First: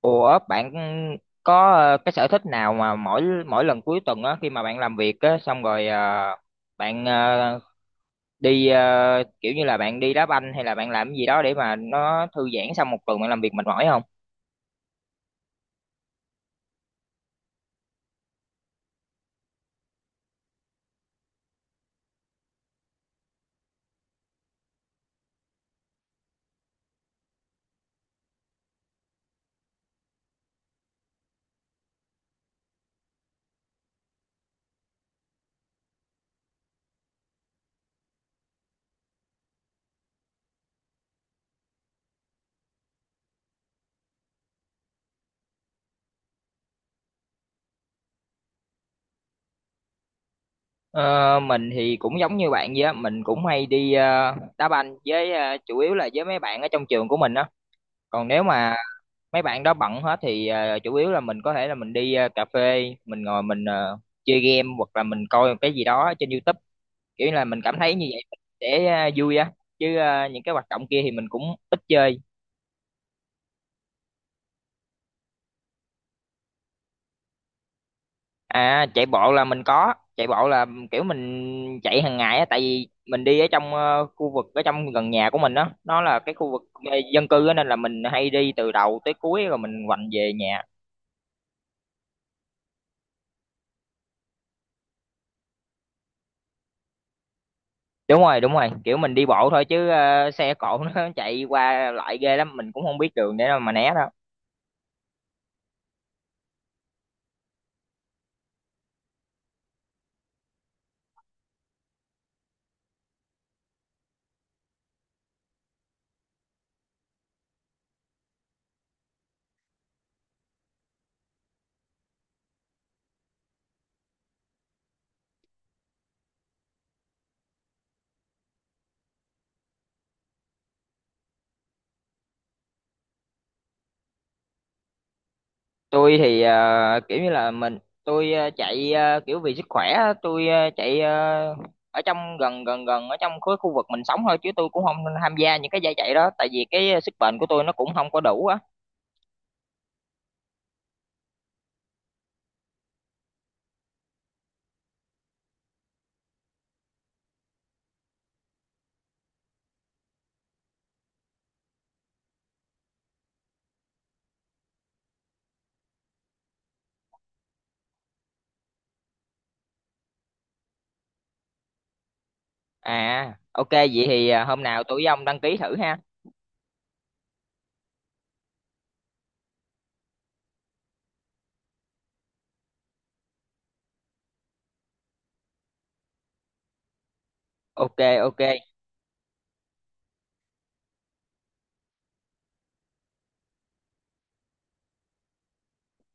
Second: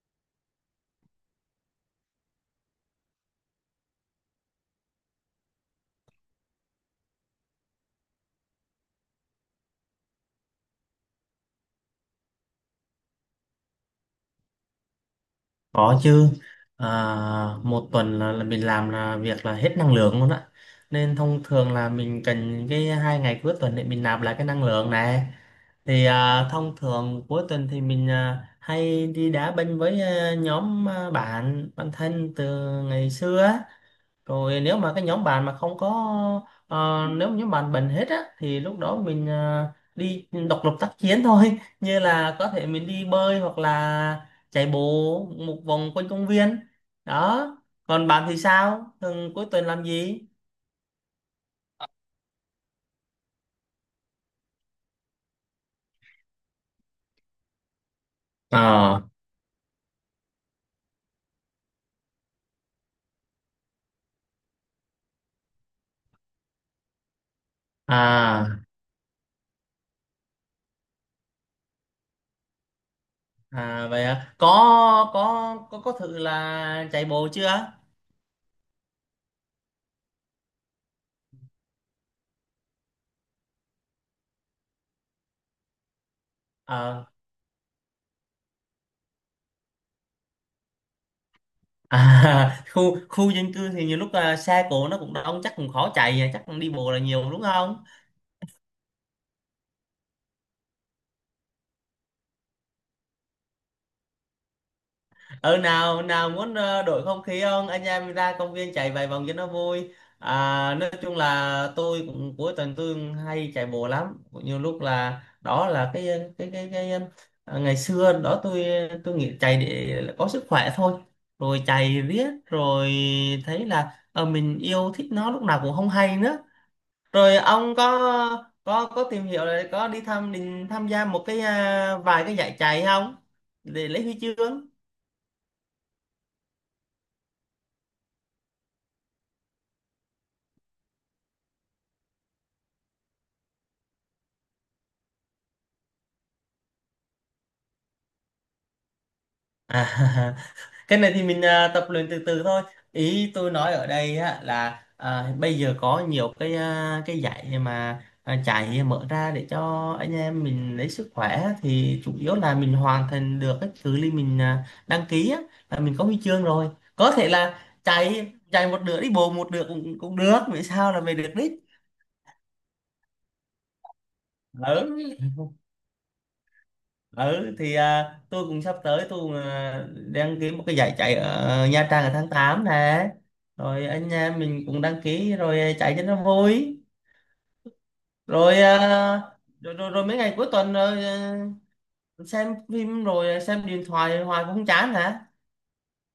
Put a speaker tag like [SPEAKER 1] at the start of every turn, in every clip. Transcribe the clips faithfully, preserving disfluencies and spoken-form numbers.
[SPEAKER 1] Ủa bạn có ờ, cái sở thích nào mà mỗi mỗi lần cuối tuần á khi mà bạn làm việc á xong rồi ờ, bạn ờ, đi ờ, kiểu như là bạn đi đá banh hay là bạn làm cái gì đó để mà nó thư giãn sau một tuần bạn làm việc mệt mỏi không?
[SPEAKER 2] Có chứ. à, Một tuần là, là mình làm là việc là hết năng lượng luôn á, nên thông thường là mình cần cái hai ngày cuối tuần để mình nạp lại cái năng lượng này. Thì à, thông thường cuối tuần thì mình à, hay đi đá banh với à, nhóm à, bạn bạn thân từ ngày xưa á. Rồi nếu mà cái nhóm bạn mà không có, ờ, nếu mà nhóm bạn bệnh hết á thì lúc đó mình ờ, đi độc lập tác chiến thôi. Như là có thể mình đi bơi hoặc là chạy bộ một vòng quanh công viên đó. Còn bạn thì sao, thường cuối tuần làm gì?
[SPEAKER 1] Ờ, mình thì cũng giống như bạn vậy á, mình cũng hay đi ờ, đá banh với ờ, chủ yếu là với mấy bạn ở trong trường của mình á. Còn nếu
[SPEAKER 2] ờ
[SPEAKER 1] mà mấy bạn đó bận hết thì ờ, chủ yếu là mình có thể là mình đi ờ, cà phê, mình ngồi mình ờ, chơi game hoặc là mình coi cái gì đó trên YouTube, kiểu là mình cảm thấy như vậy mình
[SPEAKER 2] à
[SPEAKER 1] sẽ à, vui á chứ à, những cái hoạt động kia thì mình cũng ít chơi.
[SPEAKER 2] à vậy à? Có có có có thử là chạy bộ chưa?
[SPEAKER 1] À, chạy bộ là mình có chạy bộ, là kiểu mình chạy hàng ngày á, tại vì mình đi ở trong ờ, khu vực ở trong gần nhà của mình đó, nó là cái khu vực ờ,
[SPEAKER 2] Ờ.
[SPEAKER 1] dân cư á, nên là mình hay đi từ đầu tới cuối rồi mình quành về nhà.
[SPEAKER 2] à, khu khu dân cư thì nhiều lúc à, xe cộ nó cũng đông, chắc cũng khó chạy, à, chắc đi bộ là nhiều đúng không?
[SPEAKER 1] Đúng rồi, đúng rồi, kiểu mình đi bộ thôi chứ ờ, xe cộ nó chạy qua lại ghê lắm, mình cũng không biết đường để mà né đâu.
[SPEAKER 2] Ừ, nào nào muốn ờ, đổi không khí không, anh em ra công viên chạy vài vòng cho nó vui. À, nói chung là tôi cũng cuối tuần tôi cũng hay chạy bộ lắm, nhiều lúc là đó là cái cái cái, cái ờ, ngày xưa đó tôi tôi nghĩ chạy để có sức khỏe thôi, rồi chạy riết rồi thấy là ờ, mình yêu thích nó lúc nào cũng không hay nữa. Rồi ông có có có tìm hiểu là có đi tham định tham gia một cái à, vài cái giải chạy không, để lấy huy chương?
[SPEAKER 1] Tôi thì ờ, kiểu như là mình tôi ờ, chạy ờ, kiểu vì sức khỏe á, tôi ờ, chạy ờ, ở trong gần gần gần ở trong khối khu vực mình sống thôi, chứ tôi cũng không tham gia những cái giải chạy đó, tại vì cái ờ, sức bền của tôi nó cũng không có đủ á.
[SPEAKER 2] À. Cái này thì mình à, tập luyện từ từ thôi. Ý tôi nói ở đây á, là à, bây giờ có nhiều cái à, cái dạy mà à, chạy mở ra để cho anh em mình lấy sức khỏe á, thì chủ yếu là mình hoàn thành được cái cự ly mình à, đăng ký á, là mình có huy chương rồi. Có thể là chạy chạy một nửa đi bộ một nửa cũng cũng được, vì sao là về được đích.
[SPEAKER 1] À, ok, vậy thì ờ, hôm nào tôi với ông
[SPEAKER 2] Ừ.
[SPEAKER 1] đăng ký thử ha.
[SPEAKER 2] Ừ, thì à, tôi cũng sắp tới tôi cũng, à, đăng ký một cái giải chạy ở Nha Trang ở tháng tám nè, rồi anh em mình cũng đăng ký rồi chạy cho nó vui.
[SPEAKER 1] Ok, ok.
[SPEAKER 2] Rồi à, rồi, rồi, rồi mấy ngày cuối tuần rồi, à, xem phim rồi xem điện thoại hoài cũng không chán hả?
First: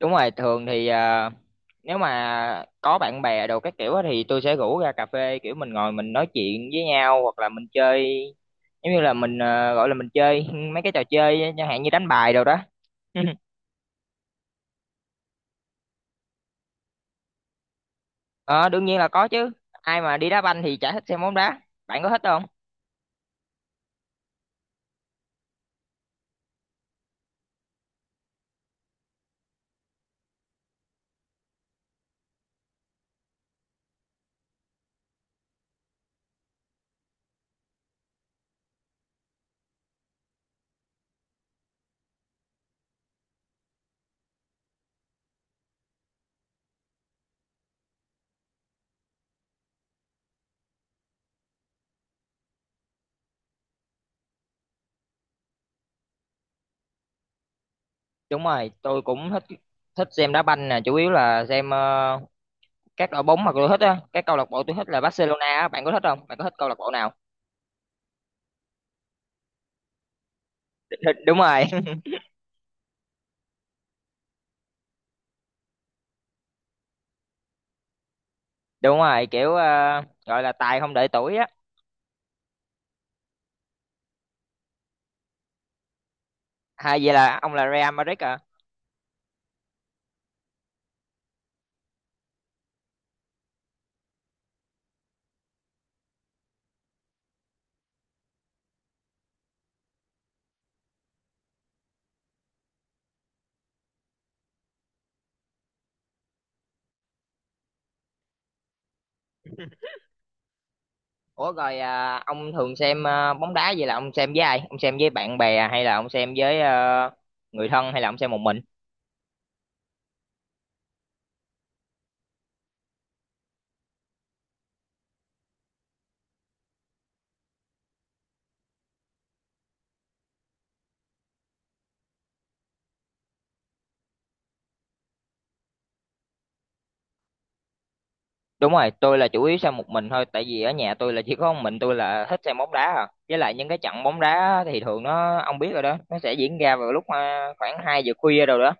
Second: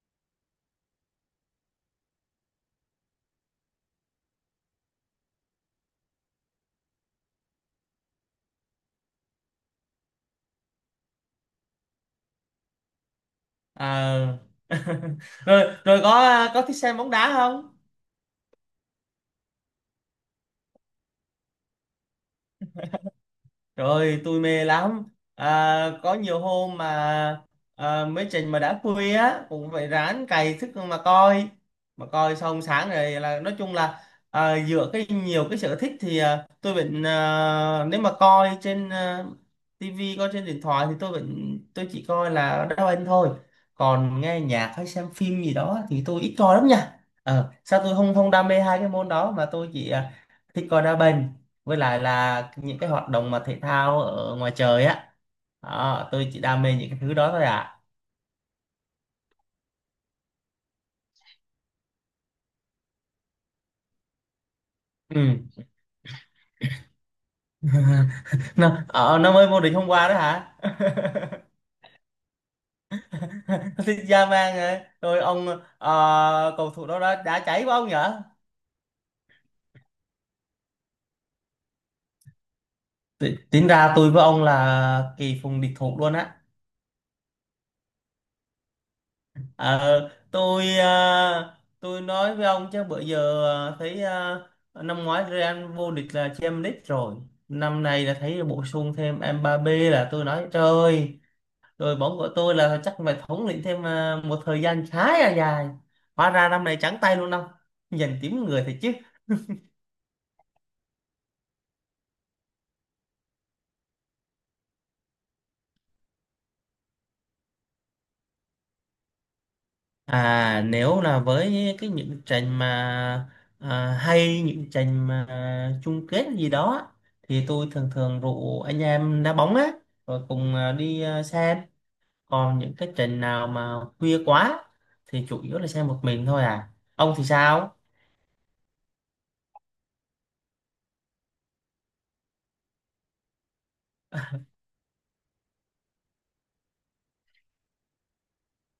[SPEAKER 1] Đúng rồi, thường thì à, nếu mà có bạn bè đồ các kiểu á thì tôi sẽ rủ ra cà phê, kiểu mình ngồi mình nói chuyện với nhau, hoặc là mình chơi, giống như là mình à, gọi là mình chơi mấy cái trò chơi chẳng hạn như đánh bài đồ đó.
[SPEAKER 2] À. Rồi rồi có có thích xem bóng đá không?
[SPEAKER 1] Ờ, đương nhiên là có chứ, ai mà đi đá banh thì chả thích xem bóng đá. Bạn có thích không?
[SPEAKER 2] Rồi, tôi mê lắm. À, có nhiều hôm mà à, mấy trình mà đã khuya á cũng phải ráng cày thức mà coi, mà coi xong sáng rồi, là nói chung là à, dựa cái nhiều cái sở thích thì à, tôi vẫn à, nếu mà coi trên à, tivi, coi trên điện thoại thì tôi vẫn tôi chỉ coi là đá banh thôi. Còn nghe nhạc hay xem phim gì đó thì tôi ít coi lắm nha. Ờ, sao tôi không không đam mê hai cái môn đó mà tôi chỉ à, thích coi đá banh với lại là những cái hoạt động mà thể thao ở ngoài trời á. Đó, tôi chỉ đam mê những cái thứ đó thôi ạ.
[SPEAKER 1] Đúng rồi, tôi cũng thích, thích xem đá banh nè, chủ yếu là xem ờ, các đội bóng mà tôi thích á, cái câu lạc bộ tôi thích là
[SPEAKER 2] Ừ.
[SPEAKER 1] Barcelona á. Bạn có thích không, bạn có thích câu lạc bộ nào?
[SPEAKER 2] Nó ờ, nó mới vô địch hôm qua đó hả?
[SPEAKER 1] Đúng rồi,
[SPEAKER 2] Thì ra mang rồi rồi ông. Ờ, cầu thủ đó đã, đã cháy quá ông nhở.
[SPEAKER 1] đúng rồi, kiểu ờ, gọi là tài không đợi tuổi á.
[SPEAKER 2] Ti- tính ra tôi với ông là kỳ phùng địch thủ luôn á.
[SPEAKER 1] Hay vậy, là ông là Real Madrid à?
[SPEAKER 2] Ờ, tôi à, tôi nói với ông chứ bữa giờ, à, thấy à, năm ngoái Real vô địch là Champions League rồi. Năm nay là thấy bổ sung thêm Mbappé, là tôi nói trời ơi, đội bóng của tôi là chắc phải thống lĩnh thêm à, một thời gian khá là dài, hóa ra năm nay trắng tay luôn ông. Nhìn tím người thật chứ.
[SPEAKER 1] Ủa rồi, ờ, ông thường xem ờ, bóng đá, vậy là ông xem với ai, ông xem với bạn bè à, hay là ông xem với ờ, người thân, hay là ông xem một mình?
[SPEAKER 2] À, nếu là với cái những trận mà à, hay những trận mà à, chung kết gì đó thì tôi thường thường rủ anh em đá bóng á, rồi cùng à, đi à, xem. Còn những cái trận nào mà khuya quá thì chủ yếu là xem một mình thôi à Ông thì sao?
[SPEAKER 1] Đúng rồi, tôi là chủ yếu xem một mình thôi, tại vì ở nhà tôi là chỉ có một mình tôi là thích xem bóng đá à. Với lại những cái trận bóng đá thì thường nó, ông biết rồi đó, nó sẽ diễn ra vào lúc ờ, khoảng hai giờ khuya rồi đó.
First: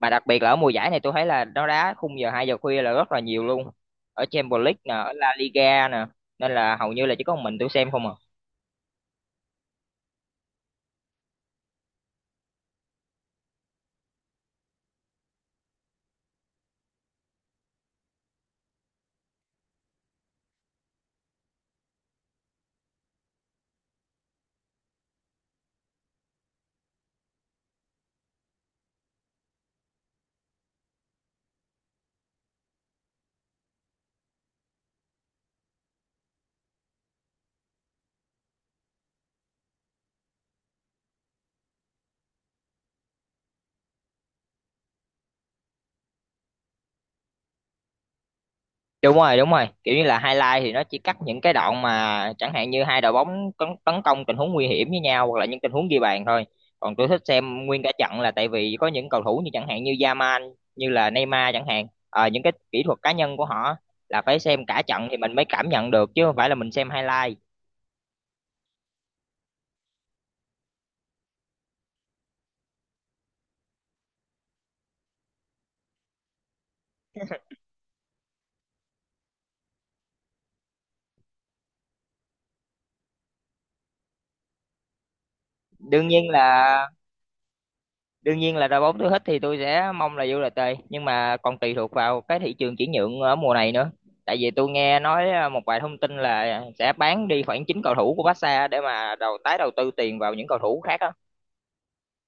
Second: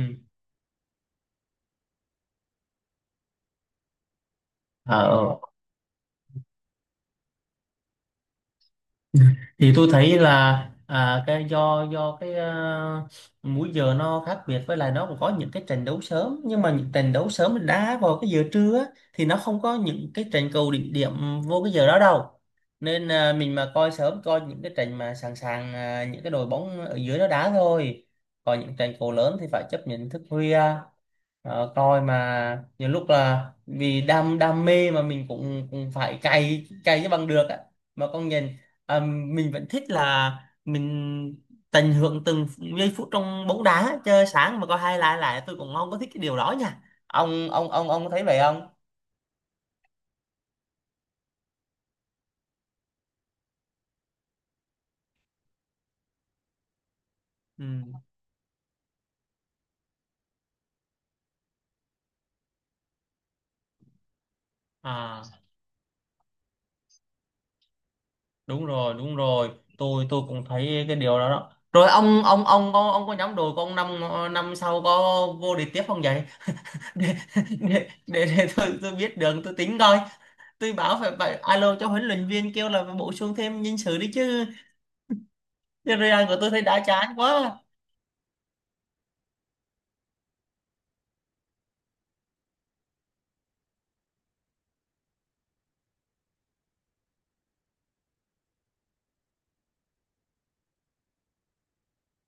[SPEAKER 1] Mà đặc biệt là ở mùa giải này tôi thấy là nó đá khung giờ hai giờ khuya là rất là nhiều luôn, ở Champions League nè, ở
[SPEAKER 2] Ờ,
[SPEAKER 1] La Liga nè, nên là hầu như là chỉ có một mình tôi xem không à.
[SPEAKER 2] thì tôi thấy là à, cái do do cái à, múi giờ nó khác biệt, với lại nó cũng có những cái trận đấu sớm, nhưng mà những trận đấu sớm đá vào cái giờ trưa á, thì nó không có những cái trận cầu đỉnh điểm vô cái giờ đó đâu. Nên à, mình mà coi sớm coi những cái trận mà sẵn sàng à, những cái đội bóng ở dưới nó đá thôi. Còn những trận cầu lớn thì phải chấp nhận thức khuya. Đó, coi mà nhiều lúc là vì đam đam mê mà mình cũng cũng phải cày cày cho bằng được á. Mà con nhìn, à, mình vẫn thích là mình tận hưởng từng giây phút trong bóng đá. Chơi sáng mà coi hai lại lại tôi cũng không có thích cái điều đó nha. Ông ông ông ông có thấy vậy không?
[SPEAKER 1] Đúng rồi, đúng rồi, kiểu như là highlight thì nó chỉ cắt những cái đoạn mà chẳng hạn như hai đội bóng tấn, tấn công tình huống nguy hiểm với nhau, hoặc là những tình huống ghi bàn thôi. Còn tôi thích xem nguyên cả
[SPEAKER 2] Ừ.
[SPEAKER 1] trận, là tại vì có những cầu thủ như chẳng hạn như Yamal, như là Neymar chẳng hạn. Ờ, những cái kỹ thuật cá nhân của họ là phải xem cả trận thì
[SPEAKER 2] À,
[SPEAKER 1] mình mới cảm nhận được, chứ không phải là mình xem highlight.
[SPEAKER 2] đúng rồi đúng rồi tôi tôi cũng thấy cái điều đó đó. Rồi ông ông ông có, ông có nhóm đội của ông năm năm sau có vô địch tiếp không vậy, để để để, để tôi tôi biết đường tôi tính coi. Tôi bảo phải phải alo cho huấn luyện viên kêu là phải bổ sung thêm nhân sự đi chứ. Cái
[SPEAKER 1] đương
[SPEAKER 2] Real
[SPEAKER 1] nhiên
[SPEAKER 2] của tôi thấy
[SPEAKER 1] là
[SPEAKER 2] đã chán quá.
[SPEAKER 1] đương nhiên là đội bóng tôi thích thì tôi sẽ mong là vô đê tê, nhưng mà còn tùy thuộc vào cái thị trường chuyển nhượng ở mùa này nữa. Tại vì tôi nghe nói à, một vài thông tin là sẽ bán đi khoảng chín cầu thủ của Barca để mà đầu tái đầu tư tiền vào những cầu thủ khác á.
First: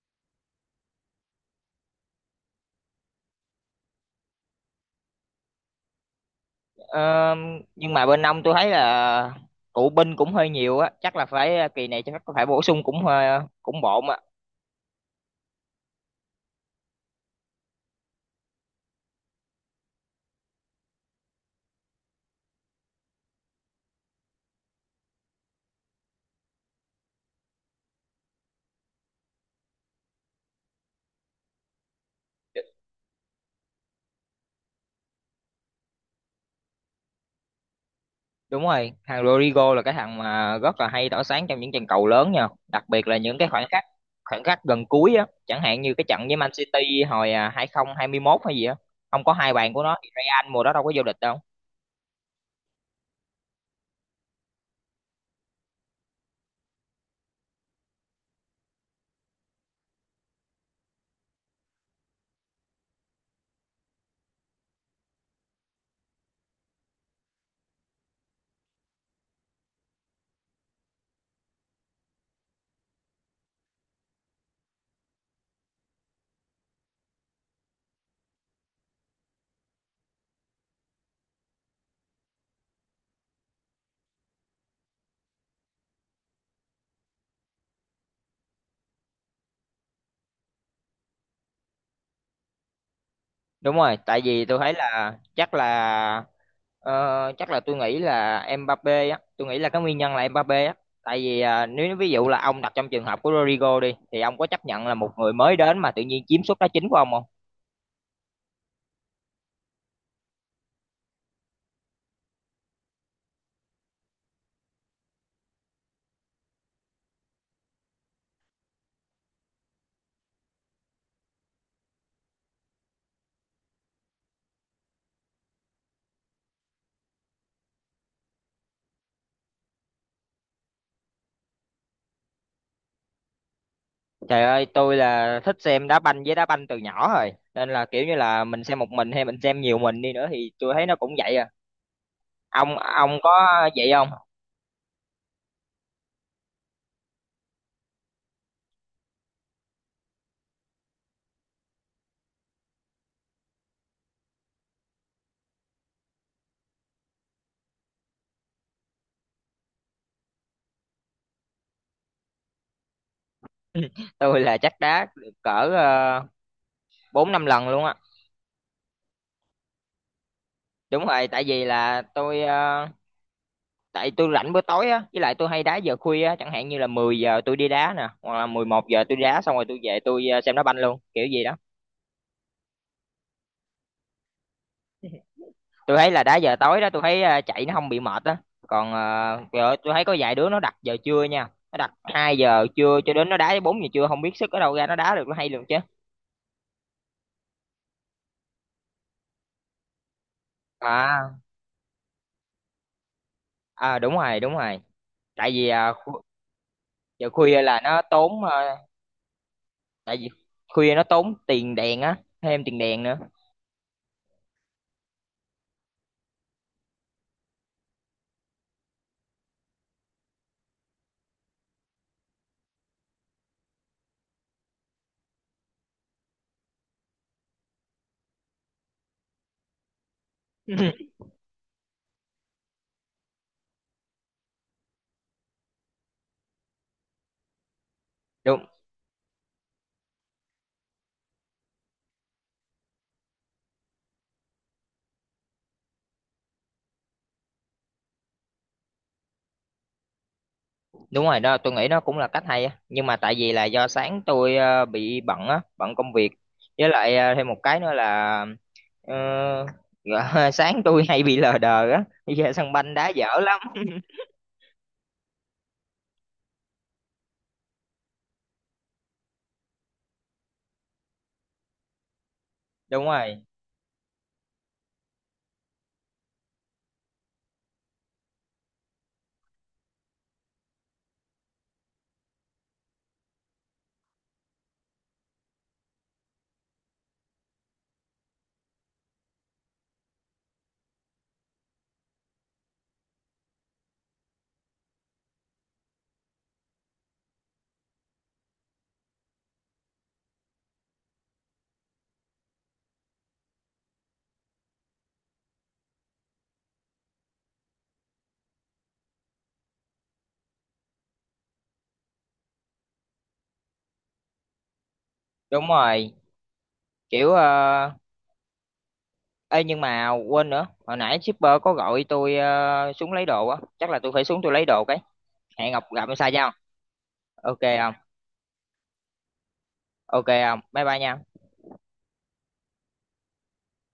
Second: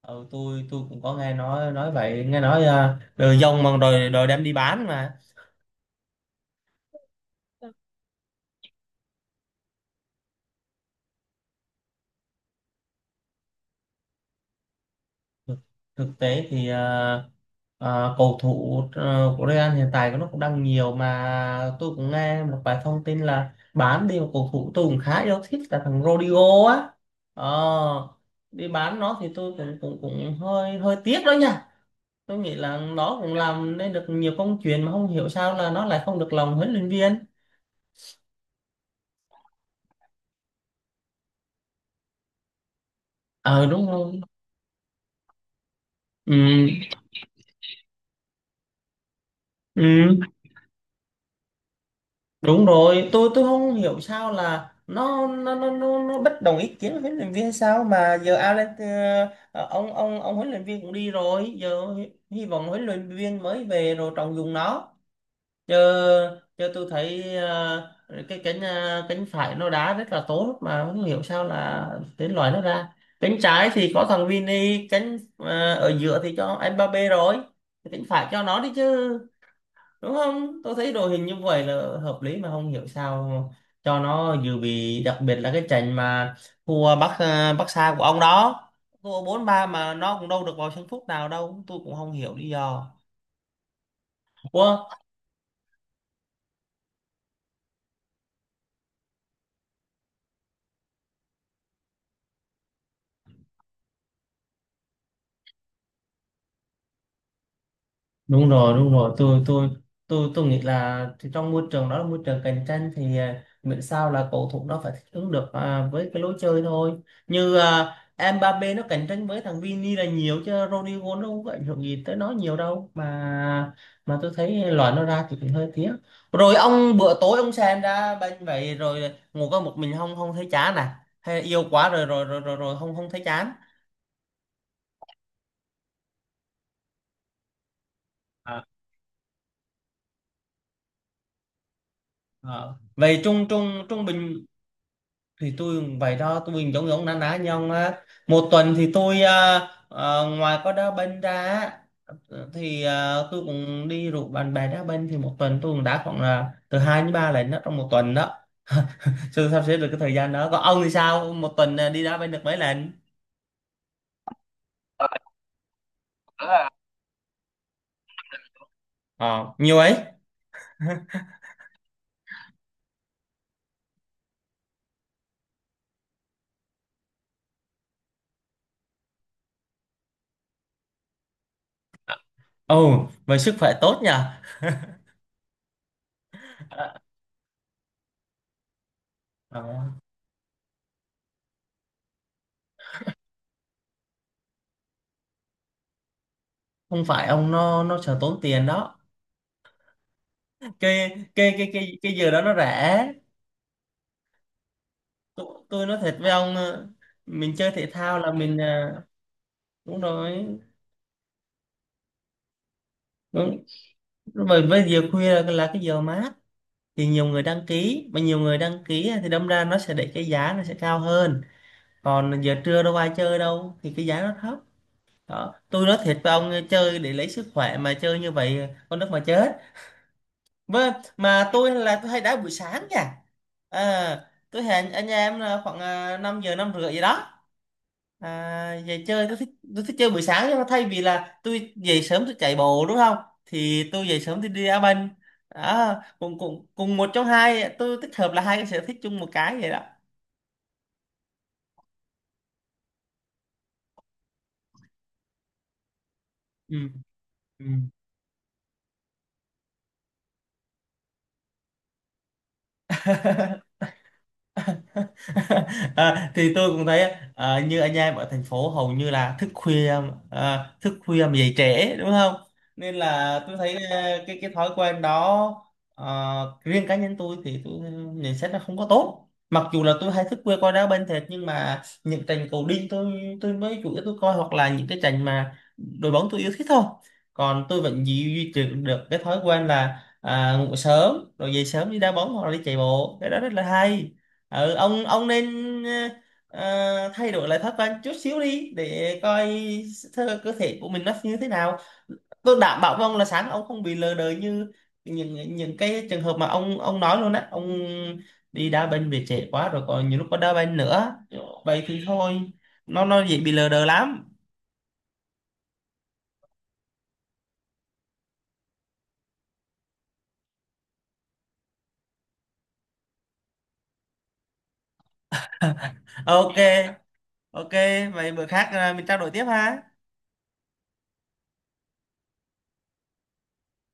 [SPEAKER 2] Ừ, tôi tôi cũng có nghe nói nói vậy, nghe nói uh, đồ dông mà rồi rồi đem đi bán mà.
[SPEAKER 1] Ờ, nhưng mà bên ông tôi thấy là cựu binh cũng hơi nhiều á, chắc là phải à, kỳ này chắc phải bổ sung cũng hơi cũng bộn á.
[SPEAKER 2] Thực Thực tế thì ờ, ờ, cầu thủ ờ, của Real hiện tại nó cũng đang nhiều, mà tôi cũng nghe một vài thông tin là bán đi một cầu thủ tôi cũng khá yêu thích là thằng Rodrigo á. Ờ, đi bán nó thì tôi cũng cũng cũng hơi hơi tiếc đó nha. Tôi nghĩ là nó cũng làm nên được nhiều công chuyện mà không hiểu sao là nó lại không được lòng huấn luyện viên.
[SPEAKER 1] Đúng rồi, thằng Rodrigo là cái thằng mà rất là hay tỏa sáng trong những trận cầu lớn nha, đặc biệt là những cái khoảnh
[SPEAKER 2] Ờ,
[SPEAKER 1] khắc
[SPEAKER 2] đúng rồi.
[SPEAKER 1] khoảnh khắc gần cuối á, chẳng hạn như cái trận
[SPEAKER 2] Ừ.
[SPEAKER 1] với Man City hồi à, hai không hai một hay gì á, không có hai bàn của nó thì
[SPEAKER 2] Ừ.
[SPEAKER 1] Real mùa đó đâu có vô địch đâu.
[SPEAKER 2] Đúng rồi, tôi tôi không hiểu sao là nó nó nó nó, nó bất đồng ý kiến với huấn luyện viên, sao mà giờ Alan ờ, ờ, ông ông ông huấn luyện viên cũng đi rồi, giờ hy hy vọng huấn luyện viên mới về rồi trọng dụng nó. Giờ Giờ tôi thấy ờ, cái cánh ờ, cánh phải nó đá rất là tốt mà không hiểu sao là đến loại nó ra. Cánh trái thì có thằng Vini, cánh ờ, ở giữa thì cho Mbappe rồi, cánh phải cho nó đi chứ, đúng không? Tôi thấy đội hình như vậy là hợp lý mà không hiểu sao cho nó dự bị, đặc biệt là cái trận mà thua Bắc ờ, Bắc Sa của ông đó, thua bốn ba mà nó cũng đâu được vào sân phút nào đâu, tôi cũng không hiểu lý do.
[SPEAKER 1] Đúng rồi, tại vì tôi thấy
[SPEAKER 2] Ủa,
[SPEAKER 1] là chắc là ờ, chắc là tôi nghĩ là Mbappé á, tôi nghĩ là cái nguyên nhân là Mbappé á, tại vì à, nếu ví dụ là ông đặt trong trường hợp của Rodrigo đi thì ông có chấp nhận là một người mới đến mà tự nhiên chiếm suất đá chính của ông không?
[SPEAKER 2] đúng rồi đúng rồi tôi tôi tôi tôi nghĩ là thì trong môi trường đó là môi trường cạnh tranh, thì à, miễn sao là cầu thủ nó phải thích ứng được à, với cái lối chơi thôi. Như à, Mbappé nó cạnh tranh với thằng Vini là nhiều chứ Rodrigo nó không có ảnh hưởng gì tới nó nhiều đâu mà mà tôi thấy loại nó ra thì cũng hơi tiếc. Rồi ông bữa tối ông xem ra bên vậy rồi ngồi có một mình không, không thấy chán à hay yêu quá rồi rồi rồi rồi, rồi không không thấy chán?
[SPEAKER 1] Trời ơi, tôi là thích xem đá banh, với đá banh từ nhỏ rồi. Nên là kiểu như là mình
[SPEAKER 2] À,
[SPEAKER 1] xem một mình hay mình xem nhiều mình đi nữa thì tôi thấy nó cũng vậy à.
[SPEAKER 2] à.
[SPEAKER 1] Ông ông
[SPEAKER 2] Vậy trung
[SPEAKER 1] có
[SPEAKER 2] trung
[SPEAKER 1] vậy
[SPEAKER 2] trung
[SPEAKER 1] không?
[SPEAKER 2] bình thì tôi cũng vậy đó, tôi mình giống giống na ná nhau á. Một tuần thì tôi à, à, ngoài có đá banh ra á, thì à, tôi cũng đi rủ bạn bè đá banh thì một tuần tôi cũng đá khoảng là từ hai đến ba lần đó, trong một tuần đó. Chưa sắp xếp được cái thời gian đó. Còn ông thì sao, một tuần à, đi đá banh được mấy lần?
[SPEAKER 1] Tôi là chắc đá được cỡ uh, bốn năm lần luôn á.
[SPEAKER 2] Ờ, nhiều ấy.
[SPEAKER 1] Đúng rồi, tại vì là tôi ờ, tại tôi rảnh bữa tối á, với lại tôi hay đá giờ khuya á, chẳng hạn như là mười giờ tôi đi đá nè, hoặc là mười một giờ tôi đi đá xong rồi tôi về tôi ờ, xem đá banh luôn, kiểu gì đó.
[SPEAKER 2] Ồ vậy sức khỏe tốt nhỉ.
[SPEAKER 1] Tôi thấy là đá giờ tối đó tôi thấy ờ, chạy nó không bị mệt á. Còn ờ,
[SPEAKER 2] Ờ,
[SPEAKER 1] trời ơi, tôi thấy có vài đứa nó đặt giờ trưa nha, nó đặt hai giờ trưa cho đến nó đá tới bốn giờ trưa, không biết sức ở đâu ra nó đá được, nó hay luôn chứ.
[SPEAKER 2] không phải ông, nó nó sợ tốn tiền đó. cái
[SPEAKER 1] À,
[SPEAKER 2] cái cái cái cái giờ đó nó rẻ.
[SPEAKER 1] à đúng rồi, đúng rồi,
[SPEAKER 2] Tôi,
[SPEAKER 1] tại vì
[SPEAKER 2] tôi
[SPEAKER 1] à,
[SPEAKER 2] nói thật
[SPEAKER 1] khu-
[SPEAKER 2] với ông, ờ,
[SPEAKER 1] giờ
[SPEAKER 2] mình
[SPEAKER 1] khuya
[SPEAKER 2] chơi
[SPEAKER 1] là
[SPEAKER 2] thể
[SPEAKER 1] nó
[SPEAKER 2] thao là
[SPEAKER 1] tốn
[SPEAKER 2] mình
[SPEAKER 1] ờ,
[SPEAKER 2] à, đúng
[SPEAKER 1] tại vì
[SPEAKER 2] rồi
[SPEAKER 1] khuya nó tốn tiền đèn á, thêm tiền đèn nữa.
[SPEAKER 2] đúng, bởi với giờ khuya là, là cái giờ mát thì nhiều người đăng ký, mà nhiều người đăng ký á, thì đâm ra nó sẽ để cái giá nó sẽ cao hơn. Còn giờ trưa đâu ai chơi đâu thì cái giá nó thấp đó. Tôi nói thiệt với ông, ờ, chơi để lấy sức khỏe mà chơi như vậy ờ, con đất mà chết. Với, mà tôi là tôi hay đá buổi sáng nha. à, tôi hẹn anh em là khoảng à, năm giờ năm rưỡi gì đó.
[SPEAKER 1] Đúng,
[SPEAKER 2] À, về chơi tôi thích, tôi thích chơi buổi sáng, nhưng mà thay vì là tôi về sớm tôi chạy bộ đúng không, thì tôi về sớm tôi đi đá banh. Đó cùng cùng cùng một trong hai tôi tích hợp là hai cái sở thích chung một cái vậy đó.
[SPEAKER 1] đúng rồi đó, tôi nghĩ nó cũng là cách hay á, nhưng mà tại vì là do sáng tôi ờ, bị bận á, bận công việc,
[SPEAKER 2] Ừ.
[SPEAKER 1] với lại ờ, thêm một
[SPEAKER 2] Ừ.
[SPEAKER 1] cái nữa là, Ờ, ngờ- sáng tôi hay bị lờ đờ á, bây giờ sân banh đá dở lắm.
[SPEAKER 2] À, thì tôi cũng thấy à, như anh em ở thành phố hầu như là thức khuya, à, thức khuya mà dậy trễ đúng không. Nên
[SPEAKER 1] Đúng
[SPEAKER 2] là
[SPEAKER 1] rồi,
[SPEAKER 2] tôi thấy à, cái cái thói quen đó, à, riêng cá nhân tôi thì tôi nhận xét là không có tốt, mặc dù là tôi hay thức khuya coi đá banh thiệt, nhưng mà những trận cầu đinh tôi tôi mới chủ yếu tôi coi, hoặc là những cái trận mà đội bóng tôi yêu thích thôi. Còn tôi vẫn duy duy trì được cái thói quen là à, ngủ sớm rồi dậy sớm đi đá bóng hoặc là đi chạy bộ, cái đó rất là hay. Ừ, ông ông nên ờ, ờ, thay đổi lại thói quen chút xíu đi để coi thơ cơ thể của mình nó như thế nào. Tôi đảm bảo với ông là sáng ông không bị lờ đờ như những những cái trường hợp mà ông ông nói luôn á. Ông đi đá banh về trễ quá rồi, còn nhiều lúc có đá banh nữa, vậy thì thôi, nó nó dễ bị lờ đờ lắm.
[SPEAKER 1] đúng rồi, kiểu uh, ê nhưng mà quên nữa, hồi nãy shipper có gọi tôi ờ, xuống lấy đồ á, chắc là tôi phải xuống tôi lấy đồ cái, hẹn gặp gặp sao không?
[SPEAKER 2] Ok,
[SPEAKER 1] Ok
[SPEAKER 2] ok,
[SPEAKER 1] không?
[SPEAKER 2] vậy bữa khác à, mình trao đổi tiếp ha.
[SPEAKER 1] Ok không, bye bye nha.